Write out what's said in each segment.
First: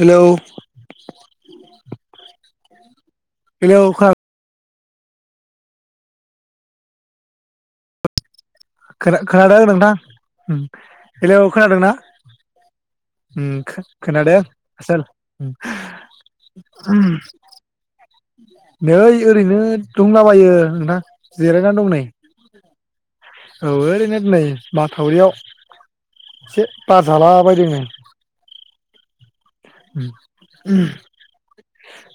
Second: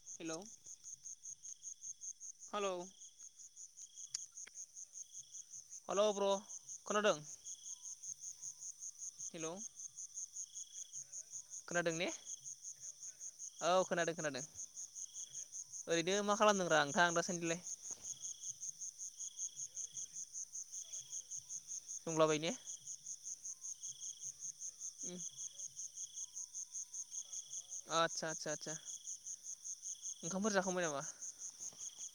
Hello hello hello खोना hello ब्र खोनादों? खोना हेलौ खोनादों नोंथां उम। [inaudible] हेलौ खोनादोंना खोनादों ने उम खो खोनादों आसोल। ओरैनो मा खालामदोंब्रा नोंथां दासान्दिलाय नै ओरैनो दंलाबायो नोंथां। जिरायनानै दं नै। दंलाबायो ने औ ओरैनो नै उम माथावरियाव। से बार जाला आथसा सा सा ओंखामफोर जाखांबाय नामा?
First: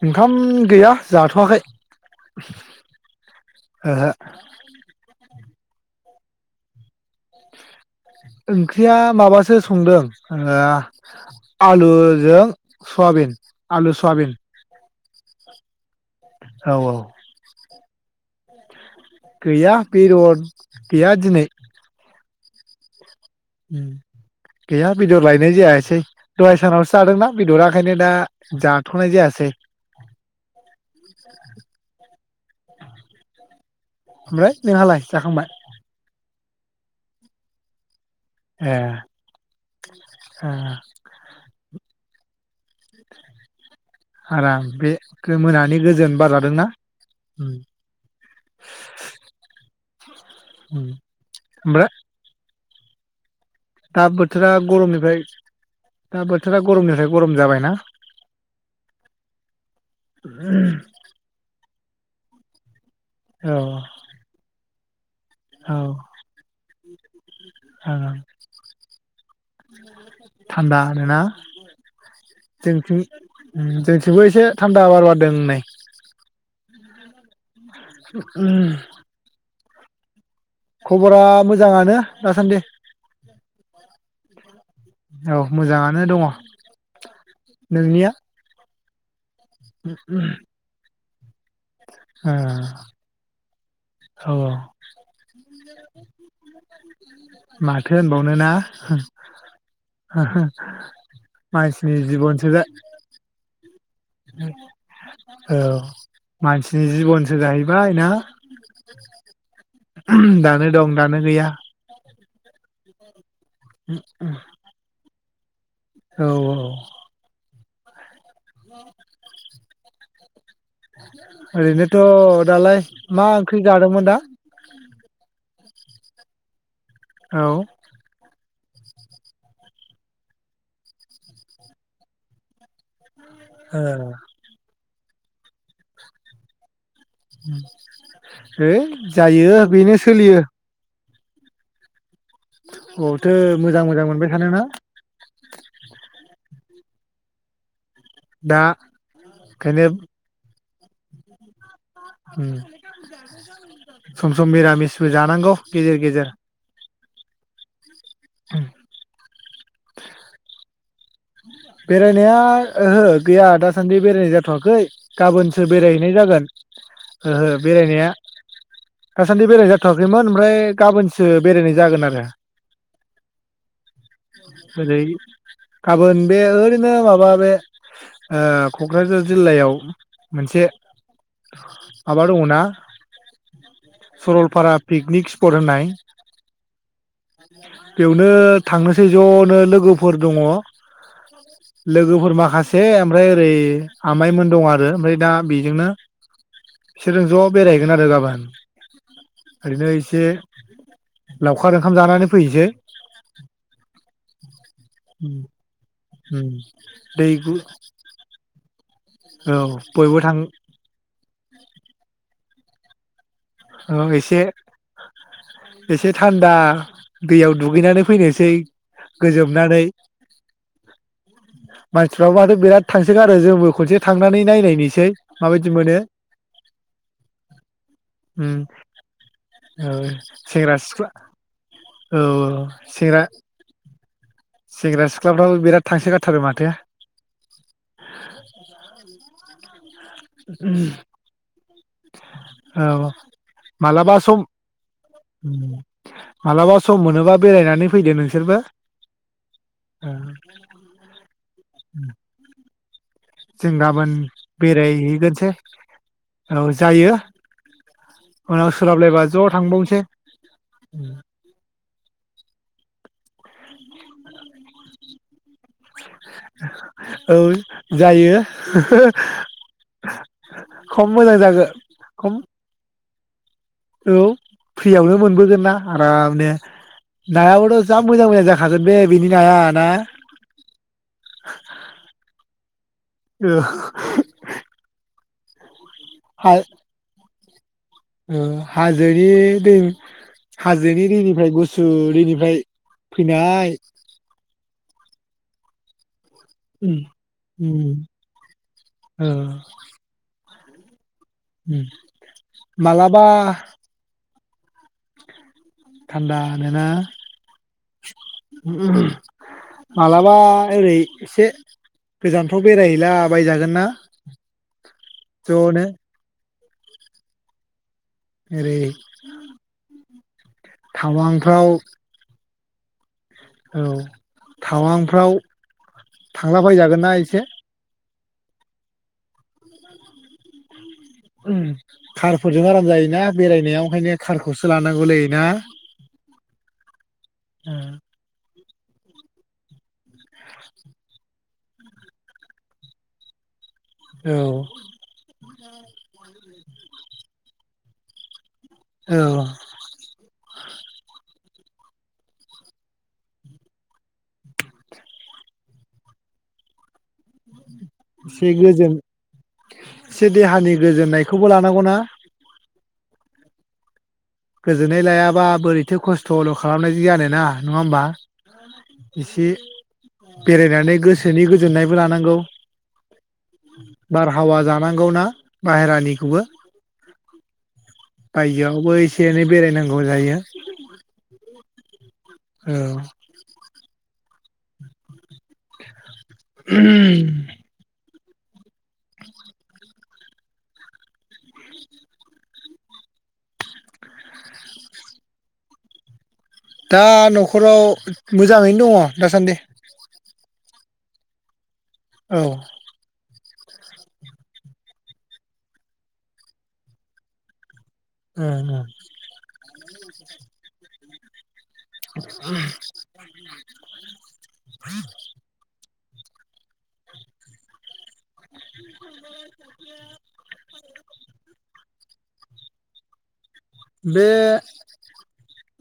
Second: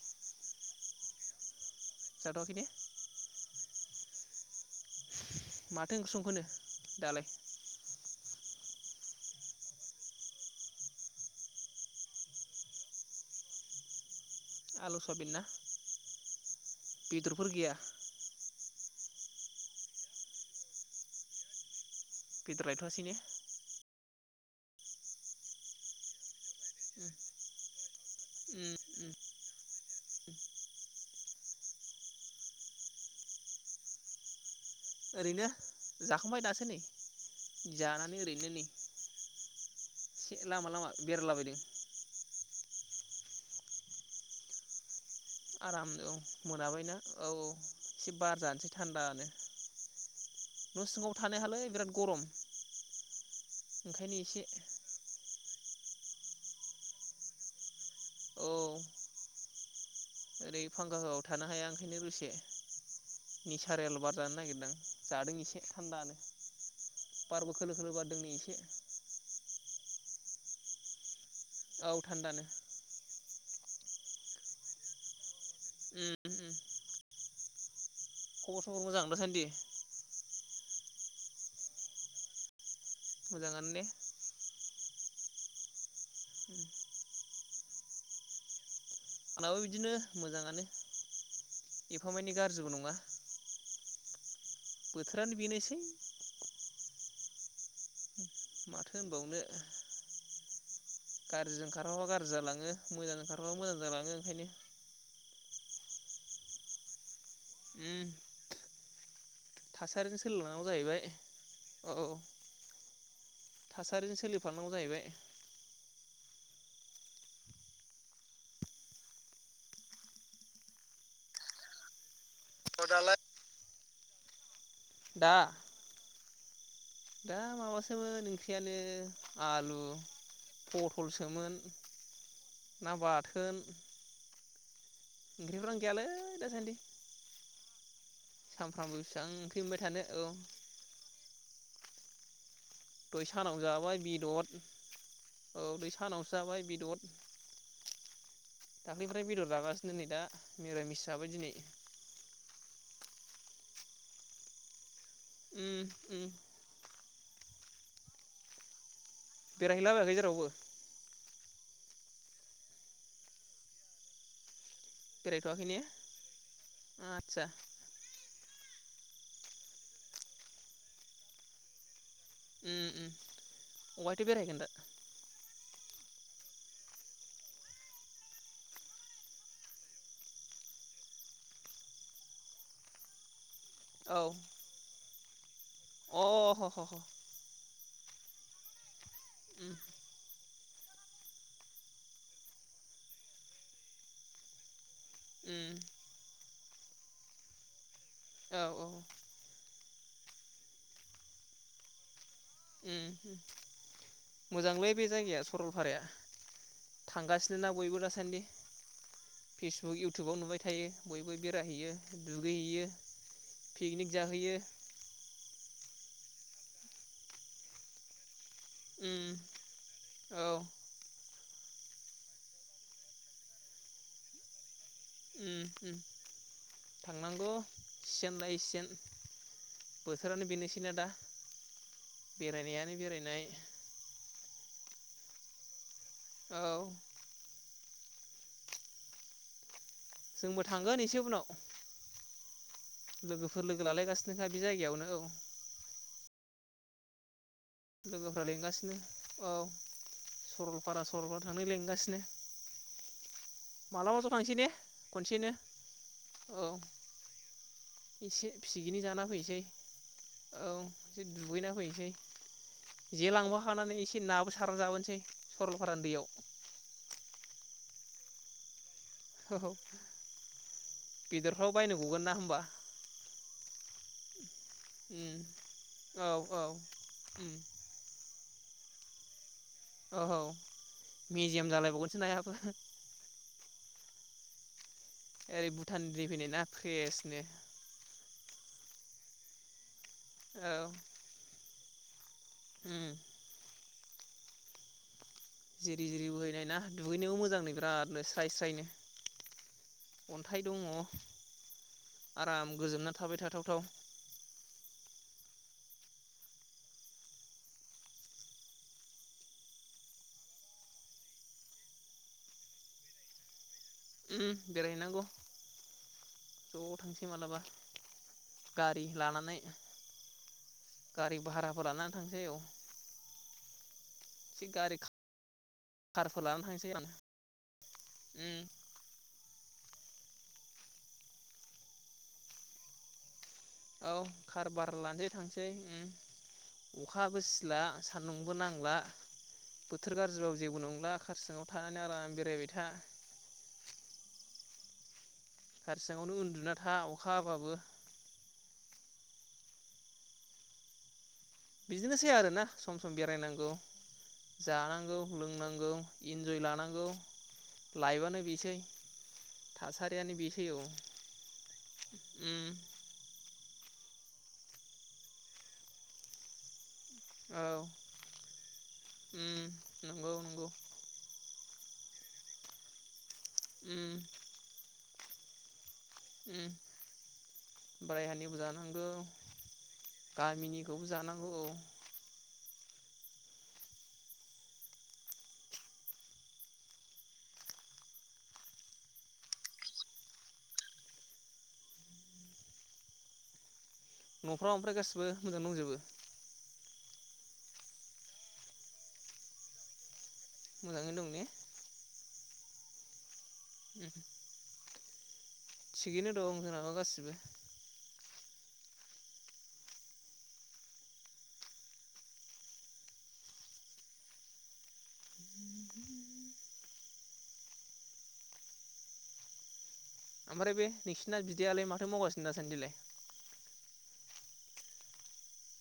ओंखाम गैया जाथ'वाखै। जाथ'वाखै ने? ओहो। माथो ओंख्रि संखोनो दालाय? ओंख्रिया माबासो संदों ओ आलुजों सवाबिन आलु सवाबिन। आलु सवाबिन ना? औ औ बेदरफोर गैया? गैया बेदर गैया दिनै। बेदर लायथ'वासैने? उम गैया बेदर लायनाय जायासै दहाय सानावसो उम जादोंना बेदरा ओंखायनो दा उम उम जाथ'नाय जायासै। [inaudible] ओमफ्राय नोंहालाय ओरैनो जाखांबाय जाखांबाय दासो सोनै जाना नै ओरैनो नै ए एसे ओ लामा लामा बेरायलाबायदों। आराम बे मोनानि आराम गोजोन औ बार जादोंना मोनाबायना औ औ उम एसे बार जानसै थान्दानो। उम न' सिङाव थानो हायालै ओमफ्राय बिराद गरम। दा ओंखायनो एसे बोथोरा गरमनिफ्राय दा बोथोरा गरमनिफ्राय गरम जाबायना। औ ओरै फांखा होआबा थानो हाया आं ओंखायनो दसे औ निसारेल बार जानो नागिरदों जादों एसे औ थान्दानो बारबो खोलो खोलो ओं बारदों नै एसे थान्दानो ना औ थान्दानो उम जोंथिबो एसे थान्दा बार बारदोंनै उम हम [unintelligible] खबर सबर मोजां दासान्दि? खबरा मोजाङानो दासान्दि मोजाङानो दे औ मोजाङा नो दङ नोंनिया आंनाबो बिदिनो मोजाङानो औ एफामाने गाज्रिबो नङा औ बोथोरानो बेनोसै माथो होनबाव माथो होनबावनो गाज्रिजों मानसिनि ओंखारबा गाज्रि जिबनसो जा जालाङो मोजां ओंखारबा मोजां जालाङो ओंखायनो औ मानसिनि जिबन सो जाहैबाय ना [inaudible] थासारिनि सोलोंलांनांगौ दानो दं जाहैबाय दानो गैया औ औ थासारिजों सोलिफानांगौ जाहैबाय औ औ [inaudible] ओरैनोथ दालाय मा ओंख्रि जादोंमोन दा? दा? दा औ ओ माबासोमोन ओख्रियानो आलु पथलसोमोन ना बाथ ओ ओंख्रिफोरानो गैयालै दासान्दि है सानफ्रामबो बेसेबां जायो ओंख्रि बेनो सोलियो मोनबाय दइ बबावथो सानाव मोजां जाबाय मोजां मोनबाय बेदर थानोना औ दय सानाव जाबाय बेदर दा दाखालिनिफ्राय बेदर ओंखायनो जागासिनो नै दा मिरामिस जाबाय दिनै उम सम सम मिरामिस बो जानांगौ उम गेजेर उम गेजेर [unintelligible] गाहैलाबायाखै जेरावबो बेरायनाया ओहो गैया दासान्दि बेरायनाय जाथवाखै गाबोनसो बेरायथ'वाखै ने बेरायहैनाय जागोन आदसा ओहो बेरायनाया दासान्दि बेराय जाथवाखैमोन ओमफ्राय गाबोनसो बेरायनाय जागोन आरो एम उम अहायटि बेरायगोनदा जेरै गाबोन बे ओरैनो माबा बे ओ कक्राझार जिल्लायाव मोनसे माबा दङ ना औ सरलपारा पिकनिक स्पट होननाय अ ह ह बेयावनो थांनोसै जनो उम लोगोफोर दङ लोगोफोर माखासे ओमफ्राय ओरै आमाइमोन दं आरो आरो ओमफ्राय दा उम बेजोंनो सोरजों ज बेरायहैगोन आरो गाब औ औ ओरैनो एसे लावखार ओंखाम जानानै फैनोसै उम मोजांलै बे जायगाया सरलपारा उम दैगु बयबो दासान्दि फेसबुक इउटुबाव नुबाय थायो बयबो बेरायहैयो गैयो औ एसे एसे थान्दा दैयाव दुगैनानै फैनोसै उम गोजोमनानै औ मानसिफ्राबो माथ बिराद थांसोगारो जोंबो खनसे थांनानै नायनायनि उम उम थांनांगौ सिजेन उम लायै सिजेन औ बोथोरानो सेंग्रा बेनोसैना दा सिख्ला औ औ बेरायनायानो सेंग्रा बेरायनाय सेंग्रा सिख्ला फ्राबो बिराद थांसोगाराथारो औ माथो [unintelligible] जोंबो थांगोन एसे उनाव औ लोगोफोर लोगो मालाबा सम लालायगासिनोखा बे जायगायावनो औ मालाबा सम मोनोबा बेरायनानै फैदो लोगोफ्रा नोंसोरबो लेंगासिनो औ सरलपारा सरलपारा थांनो लिंगासिनो जों गाबोन मालाबाथ थांसै दे खनसेनो बेरायहैगोनसै औ एसे उनाव पिकनिक सोलाबलायबा जाना ज' फैनोसै थांबावनोसै औ एसे दुगैना फैनोसै जे लांबाखानानै एसे नाबो सारना जाबोनोसै सरलपारा दैैयाव औ जायो औ खम मोजां जागो बेदरफ्राव बायनो गगोन ना खम होमबा औ फ्रियावनो उम मोनबोगोन ना औ आराम नो औ उम नायाबोथ जा मोजां मोजां जा थागोन बे बिनि नाया ना ओहौ मिजेम जालायबावगोनसो नायाबो ओ ओरै बु थानि दै हा फैदोना फ्रेसनो ओ हाजोनि दै औ हाजोनि दैनिफ्राय गुस सु दै बोह फ्राय उम फैनाय जिरि जिरि बोहै नाय ना उम दुगैनोबो मोजांनो उम बिरादनो स्राय स्रायनो ओ अन थाय दङ उम आराम गोजोमना मालाबा थाबाय थाथावथाव थान्दा नोना मालाबा ओरै इसे गोजानफ्राव बेरायहैला बायजागोन ना बेरायहैनांगौ ज'नो ज' थांसै मालाबा ओरै गारि लानानै गारि टावांफ्राव भाराफोर लानानै थांसै औ औ एसे गारि थावांफ्राव कारफोर लानानै थांसै आं थांलाबायजागोनना इसे उम खारफोरजों आराम जायोना बेरायनायाव औ ओंखायनो कारखौसो खारबार लानांगौलै लादो ना थांसै ओम अखाबो ओ सिला सान्दुंबो नां ला बोथोर गाज्रिबाबो जेबो नंला खार सिङाव थानानै आराम बेरायबाय था औ खारसिङावनो उन्दुना था अखा हाबाबो औ बिदिनोसै आरोना सम सम बेरायनांगौ जानांगौ लोंनांगौ इन्जय लानांगौ लाइभआनो एसे बिसै गोजोन एसे थासारियानो बिसै देहानि औ गोजोननायखौबो लानांगौना ओम गोजोन्नाय लायाबा बोरैथो खस्थल खालामनाय बि आरो ना औ नङा ओमबा इसे उम नंगौ नंगौ बेरायनानै गोसोनि गो दोननायबो लानांगौ उम बारहावा जानांगौना बाहेरानिखौबो बायहानिबो बायजोआवबो जानांगौ एसे एनै बेरायनांगौ जायो गामिनिखौबो जानांगौ औ औ उम नफ्राव ओमफ्राय गाैबो मोजां दंजोबो दा नखराव मोजाङैनो दङ दासान्दि मोजाङै दं ने औ [inaudible] थिगैनो दं‌ जोंनाबो गाससिबो ओ ओ औ [inaudible] ओमफ्राय बे नोंसिना बिदैयालाय माथो मावगासिनो दासान्दिलाय बे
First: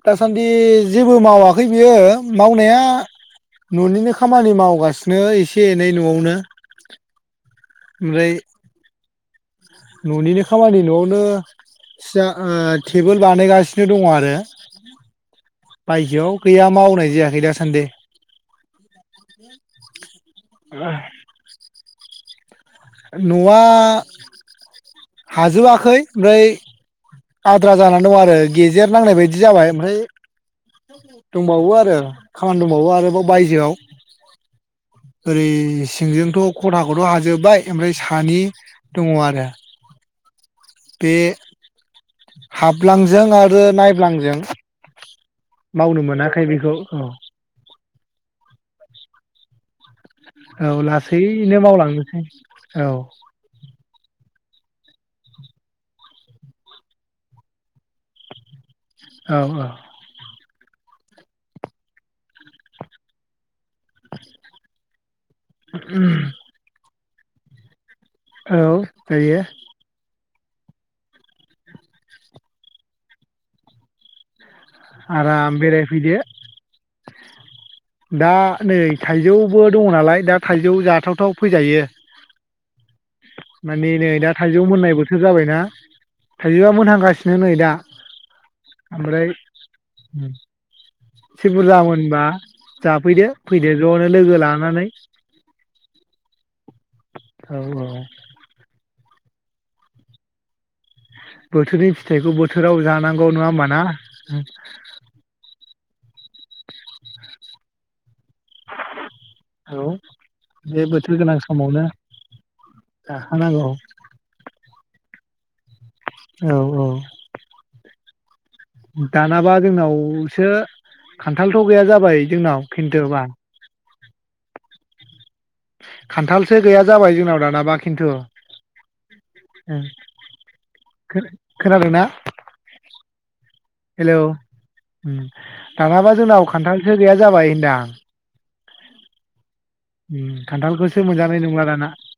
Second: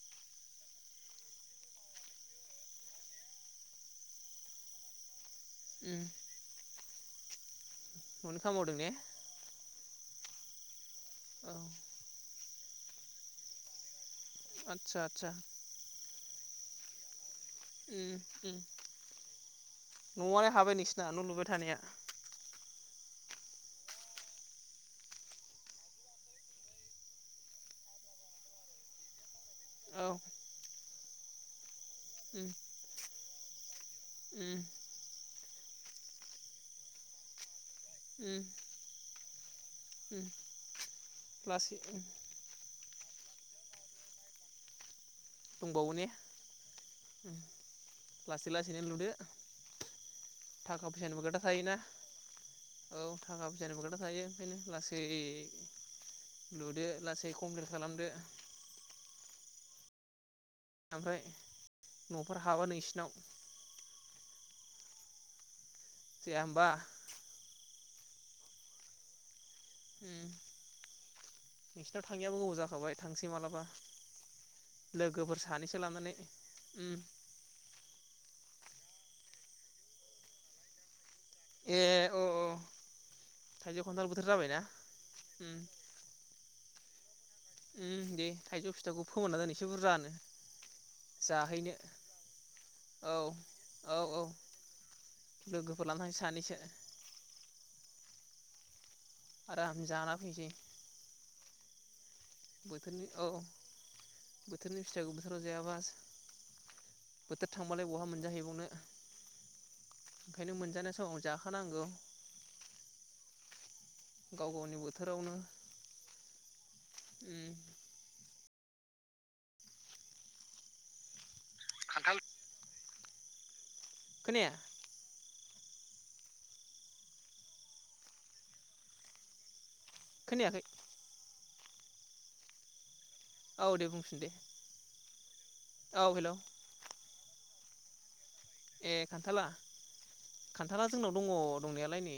दासान्दि जेबो मावाखै बियो मावनाया ननिनो खामानि मावगासिनो एसे एखे एनै उम नआवनो ओमफ्राय न'नि खामावनि मावदों ने न'निनो खामानि न' नो औ सिया ओ टेबोल बानायगासिनो दं आ रो आदसा आदसा बायजोआव गैया मावनाय जायाखै दा नआनो हाबाय नोंसिना नलुबाय थानाया? न‌'आ हाजोबाखै ओमफ्राय आद्रा जानानै दं आरो गेजेर नांनाय बाय दि जाबाय ओमफ्राय औ दंबावो आरो उम खामानि दंबावो आरोबाव बायजोआव उम ओरै सिंजोंथ खथाखौथ हाजोबबाय। ओमफ्राय सानि उम दङ आरो उम बे लासै उम हाब्लांजों आरो नायब्लांजों दंबावो मावनो ने मोनाखै बेखौ औ। उम लासै लासैनो लुदो। औ थाखा फैसानिबो खोथा लासैनो थायोना मावलांनोसै औ थाखा फैसानिबो खोथा थायो। ओंखायनो लासै लुदो लासै कमप्लेट खालामदो औ औ। ओमफ्राय नफोर हाबा नोंसिनाव? जाया होमबा? औ जायो। नोंसिनायाव थाङैयाबो गोबाव जाखाबाय थांनोसै मालाबा। लोगोफोर आराम सानैसो लानानै बेरायफैदो उम दा नै थाइजौबो दङ नालाय दा थाइजौ जाथावथाव ए फैजायो। अ अ थाइजौ माने खान्थाल नै बोथोर दा जाबायना थाइजौ मोननाय बोथोर जाबायना उम थाइजौआ मोनहां गासै उम दे थायजौ फिथाइखौ फोमोनना दोन इसे बुरजानो एसे जाहैनो बुरजा मोनबा औ जाफैदो फैदो औ ज'नो औ लोगो लानानै लोगोफोर लाना थांनोसै सानैसो। औ औ। आराम जाना फैनोसै। बोथोरनि फिथाइखौ बोथोराव बोथोरनि जानांगौ औ नङा होमबा ना बोथोरनि फिथाइखौ बोथोराव जायाबा बोथोर थांबालाय बहा मोन औ ओंखायनो बे मोनजानाय बोथोर समाव गोनां जाखानांगौ समावनो जा खानांगौ। गाव गावनि बोथोरावनो औ औ। उम दानाबा जोंनावसो खान्थालथ गैया जाबाय जोंनाव खिन्थोबा खोनाया खान्थालसो गैया जाबाय जोंनाव दानाबा खिन्थु। खोनायाखै खोनादोंना औ दे बुंफिन हेलौ दे उम औ दानाबा हेलौ जोंनाव खान्थालसो गैया जाबाय होनदां ए खान्थाला उम खान्थाला खान्थालखौसो जोंनाव दङ मोनजानाय नंला दाना दंनायालाय नै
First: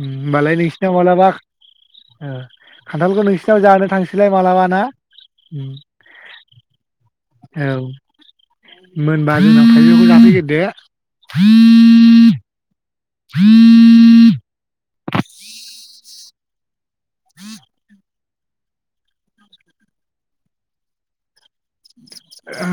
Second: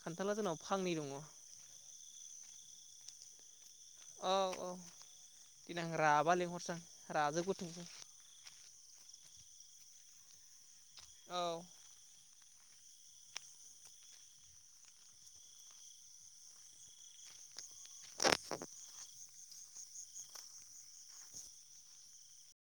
उम खान्थाला ओमबालाय जोंनाव नोंसिनाव फांनै दङ मालाबा ओ खान्थालखौ नों औ औ उम देनां राबा लिंहरसै आं रा आजों औ गुथुंथुं मोनबा जोंनाव थाइजौखौ जाफैगोरदो। औ [inaudible] [inaudible] [inaudible] ओ